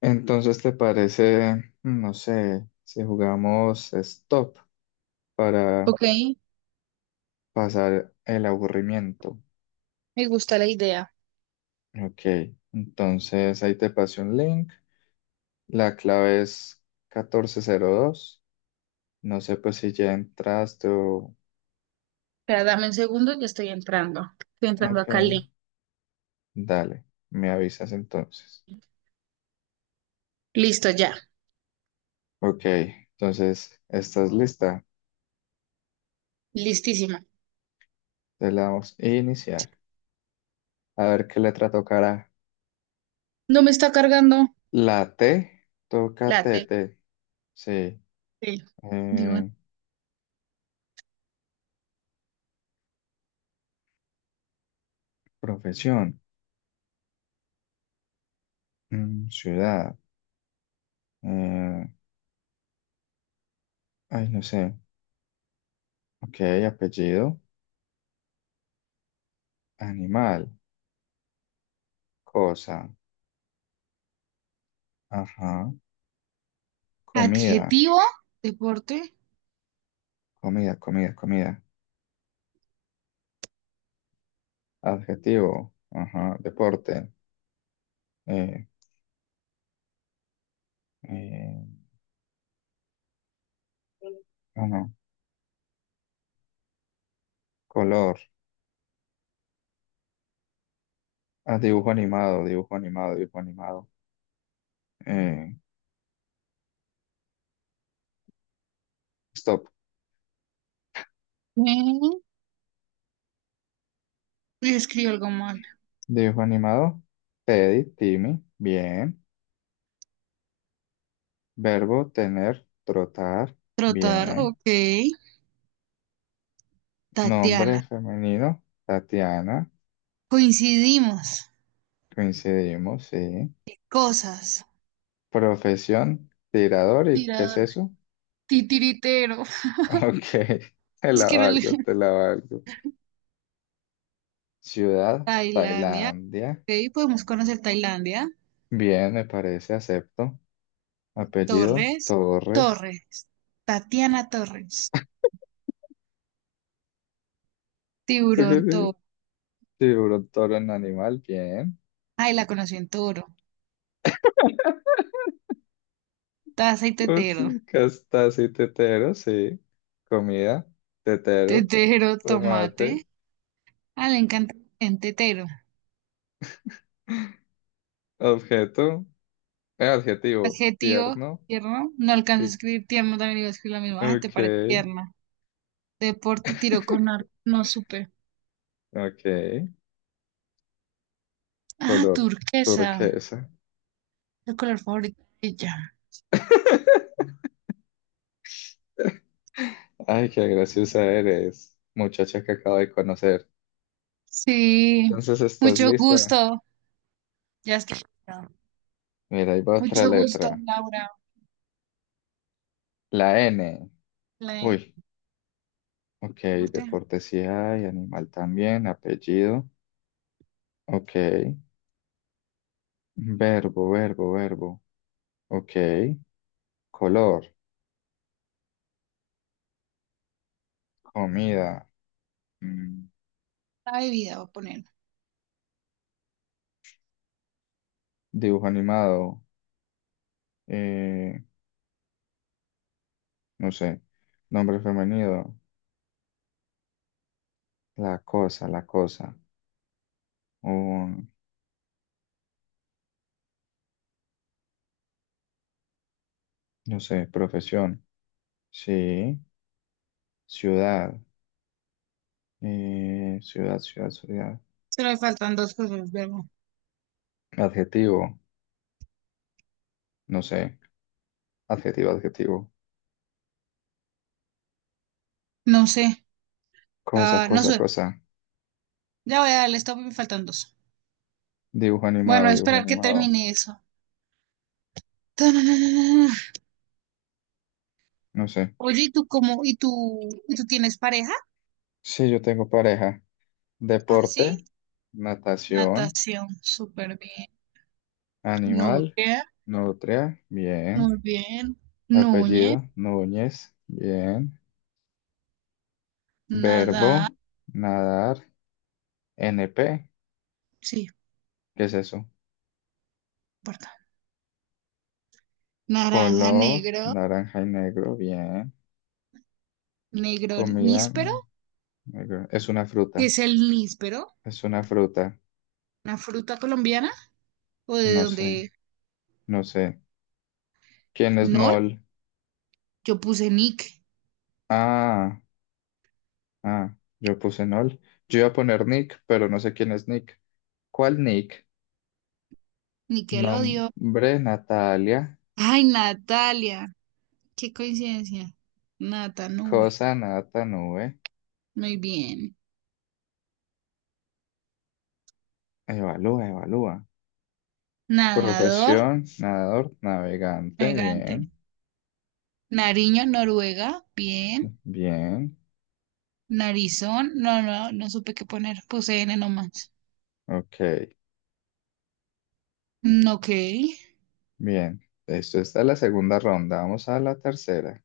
Entonces, ¿te parece, no sé, si jugamos stop para Ok, pasar el aburrimiento? me gusta la idea. Ok, entonces ahí te pasé un link. La clave es 1402. No sé, pues, si ya entraste o. Espera, dame un segundo, ya estoy entrando. Estoy entrando Ok, acá al link. dale, me avisas entonces. Listo, ya. Ok, entonces, ¿estás lista? Listísima. Te la damos a iniciar. A ver qué letra tocará. No me está cargando La T, toca la T, T. T. Sí. T. Digo, Eh, Profesión, ciudad, eh, ay, no sé. Ok, apellido, animal, cosa, ajá, comida, adjetivo, deporte. comida, comida, comida, adjetivo, ajá, deporte, eh, eh, ah, no, color, ah, dibujo animado, dibujo animado, dibujo animado, eh, stop, Mm, y escribo algo mal. dibujo animado, Teddy, Timmy, bien, verbo, tener, trotar, Trotar, bien. ok. Nombre Tatiana. femenino, Tatiana. Coincidimos. Coincidimos, sí. Cosas. Profesión, tirador. ¿Y qué es Tirador. eso? Titiritero. Ok, te Es la que no le- valgo, te la valgo. Ciudad, Tailandia. Tailandia. Ok, podemos conocer Tailandia. Bien, me parece, acepto. Apellido, Torres. Torres. Torres. Tatiana Torres. ¿Eso qué Tiburón significa? toro. Tiburón, toro en animal, bien. Ay, la conoció en toro. Taza y Ups, tetero. Castasi, y tetero, sí. Comida, tetero. Tetero, Tomate. tomate. Ah, le encanta en tetero. Objeto, adjetivo, Adjetivo, tierno. tierno. No alcanzo a y escribir tierno, también iba a escribir la misma. Ah, te Ok, parece tierna. Deporte, tiro con arco. No supe. ok. Ah, Color turquesa. turquesa. El color favorito de ella. Ay, qué graciosa eres, muchacha que acabo de conocer. Sí. Entonces, ¿estás Mucho lista? gusto. Ya está. Mira, ahí va otra Mucho gusto, letra. Laura. La N. La Uy, ok. deporte. Deporte sí hay, animal también, apellido. Ok. Verbo, verbo, verbo. Ok. Color, comida, mm, La bebida, voy a poner. dibujo animado, eh, no sé, nombre femenino, la cosa, la cosa. O no sé, profesión, sí, ciudad, ciudad, ciudad, ciudad, Solo me faltan dos cosas, verbo. adjetivo, no sé, adjetivo, adjetivo, No sé. cosa, Ah, no cosa, sé. cosa, Ya voy a darle stop y me faltan dos. Bueno, a dibujo esperar que animado, termine eso. Tananana. no sé. Oye, ¿y tú cómo? ¿Y tú tienes pareja? Sí, yo tengo pareja, Ah, sí. deporte, natación, Natación, súper bien. animal, Nutria, nutria, bien, muy bien. Núñez, apellido, Núñez, bien, nada. verbo, nadar, NP, Sí, no ¿qué es eso? importa. Naranja Color negro, naranja y negro, bien. negro Comida níspero, negro. Es una que fruta. es el níspero, Es una fruta. una fruta colombiana, o de No sé, dónde. no sé. ¿Quién es No, Nol? yo puse Nick, Ah, ah, yo puse Nol. Yo iba a poner Nick, pero no sé quién es Nick. ¿Cuál Nick? Nickelodeon. Nombre Natalia. Ay, Natalia, qué coincidencia. Nata, nube. Cosa nata nube. Muy bien. Evalúa, evalúa. Nadador, Profesión, nadador, navegante. elegante. Bien, Nariño, Noruega, bien. bien. Narizón, no, no, no supe qué poner. Puse N nomás. Ok, Mm, ok. bien. Esto está en la segunda ronda. Vamos a la tercera.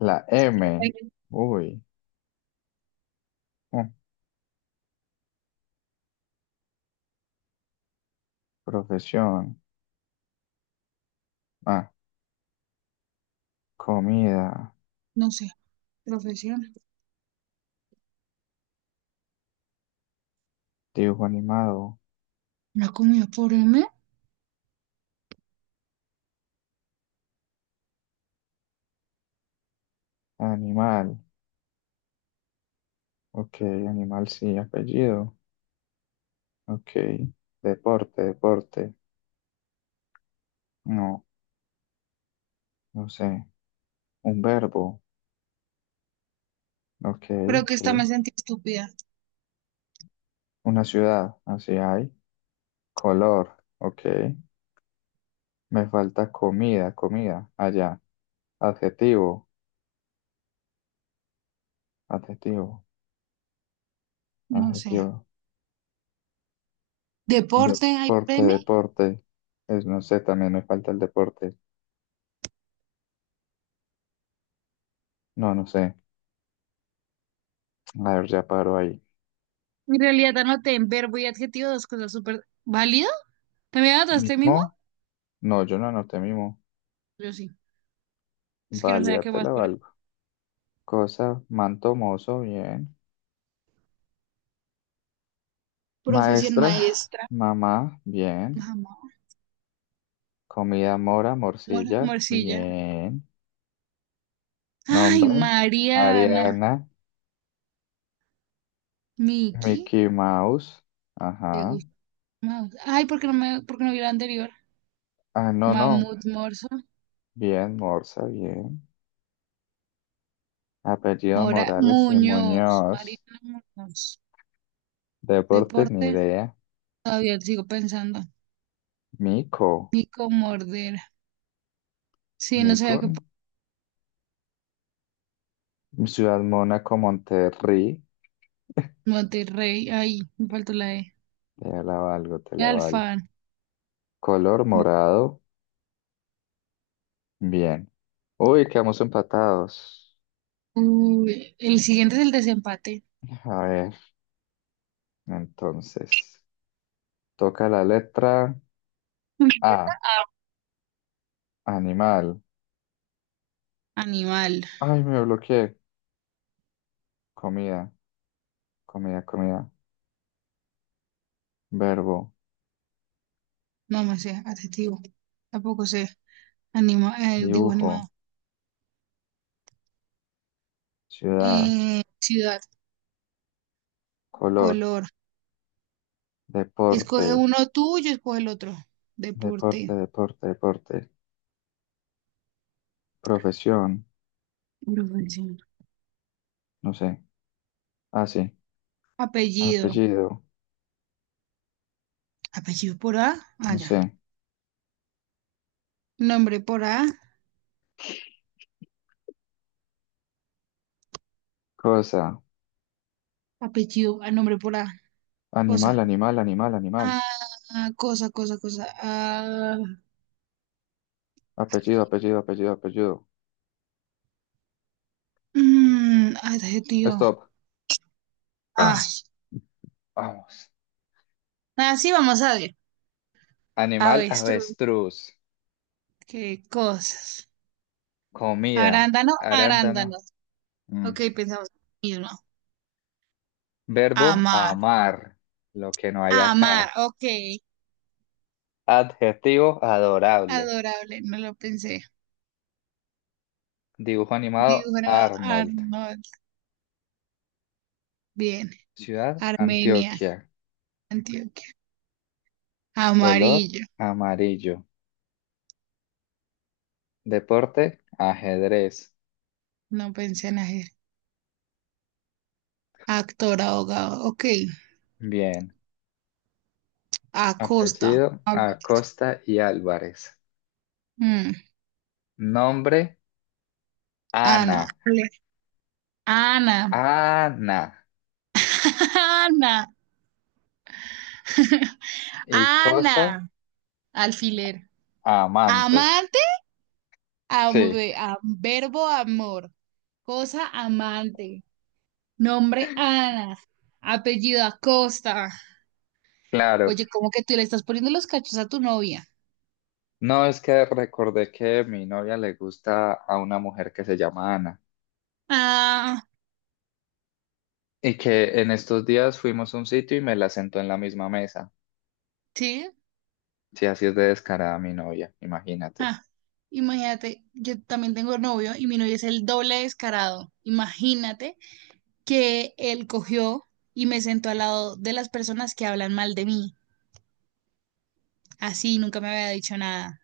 La M. Ay, Uy. mm, Profesión. Ah, comida. no sé. Profesión. Dibujo animado. ¿La comida por M? Animal. Ok, animal sí. Apellido. Ok. Deporte, deporte. No, no sé. Un verbo. Ok, Creo que esta sí. me sentí estúpida. Una ciudad. Así hay. Color. Ok. Me falta comida, comida. Allá. Adjetivo. Adjetivo. No sé. Adjetivo. Deporte, ¿hay Deporte, premio? deporte. Es, no sé, también me falta el deporte. No, no sé. A ver, ya paro ahí. En realidad anoté en verbo y adjetivo dos cosas súper válido. ¿También anotaste mismo? ¿Mimo? No, yo no anoté mimo. Yo sí. Es que no sabía Válida, qué te más la poner. valgo. Cosa, manto mozo, bien. Profesión Maestra, maestra. mamá, bien. Mamá. Comida mora, morcilla, Morcilla. bien. Ay, Nombre, Mariana. Mariana, Miki, Mickey Mouse, ¿te ajá. gusta Maus? Ay, por qué no vi la anterior? Ah, no, no, Mamut Morso, bien, Morsa, bien. Apellido Mora, Morales y Muñoz, Muñoz. Mariana Muñoz. Deporte, ni Deporte, idea. todavía sigo pensando. Mico, Nico Mordera. Sí, no Mico, sabía que por Ciudad Mónaco, Monterrey. Monterrey. Ay, me faltó la E. Te la valgo, te la valgo. Alfán. Color morado. Bien. Uy, quedamos empatados. Uy, el siguiente es el desempate. A ver, entonces. Toca la letra Respuesta A. Animal. A. Animal. Ay, me bloqueé. Comida, comida, comida. Verbo, No, me sé, adjetivo. Tampoco sé. Digo animado. dibujo, ciudad, Ciudad, color, color. Escoge deporte, uno tú, yo escoge el otro. deporte, Deporte. deporte, deporte. Profesión, Profesión. no sé. Ah, sí. Apellido. Apellido, Apellido por A. Ah, no ya. sé. Nombre por A. Cosa. Apellido. Ah, nombre por A. Animal, Cosa. animal, animal, animal. Ah, cosa, cosa, cosa. Ah, Apellido, apellido, apellido, apellido. mm, ay, adjetivo. Stop. Ah, Ah, vamos. así vamos a ver. Animal, Avestruz. avestruz. Qué cosas. Comida, Arándano, arándano. arándanos. Mm. Ok, pensamos lo mismo. Verbo, Amar. amar. Lo que no hay Amar. acá. Ok. Adjetivo, adorable. Adorable. No lo pensé. Dibujo animado, Dibujar a Arnold. Arnold. Bien. Ciudad, Armenia, Antioquia. Antioquia. Color, Amarillo. amarillo. Deporte, ajedrez. No pensé en hacer. Actor, abogado. Ok. Bien. Acosta. Apellido, Alba- Acosta y Álvarez. mm, Nombre, Ana. Ana. Ana. Ana. Ana. Y cosa, Ana. Alfiler. amante. Amante. am- Sí, verbo amor. Cosa amante. Nombre Ana. Apellido Acosta. claro. Oye, ¿cómo que tú le estás poniendo los cachos a tu novia? No es que recordé que mi novia le gusta a una mujer que se llama Ana Ah, y que en estos días fuimos a un sitio y me la sentó en la misma mesa. sí. Sí, así es de descarada mi novia, imagínate. Ja, imagínate, yo también tengo novio y mi novio es el doble descarado. Imagínate que él cogió y me sentó al lado de las personas que hablan mal de mí. Así, nunca me había dicho nada.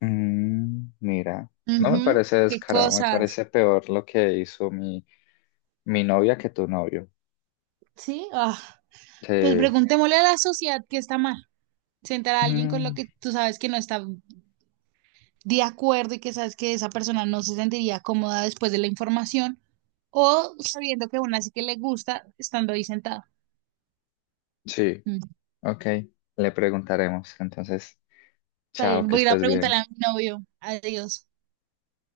Mira, no me Ujú, parece qué descarado, me cosas. parece peor lo que hizo mi novia que tu novio. Sí, ah, pues Sí. preguntémosle a la sociedad qué está mal. Sentar a alguien con lo Mm, que tú sabes que no está de acuerdo y que sabes que esa persona no se sentiría cómoda después de la información o sabiendo que aún así que le gusta estando ahí sentado. sí, ok, le preguntaremos. Entonces, Está chao, bien, que voy a ir a estés preguntarle bien. a mi novio. Adiós.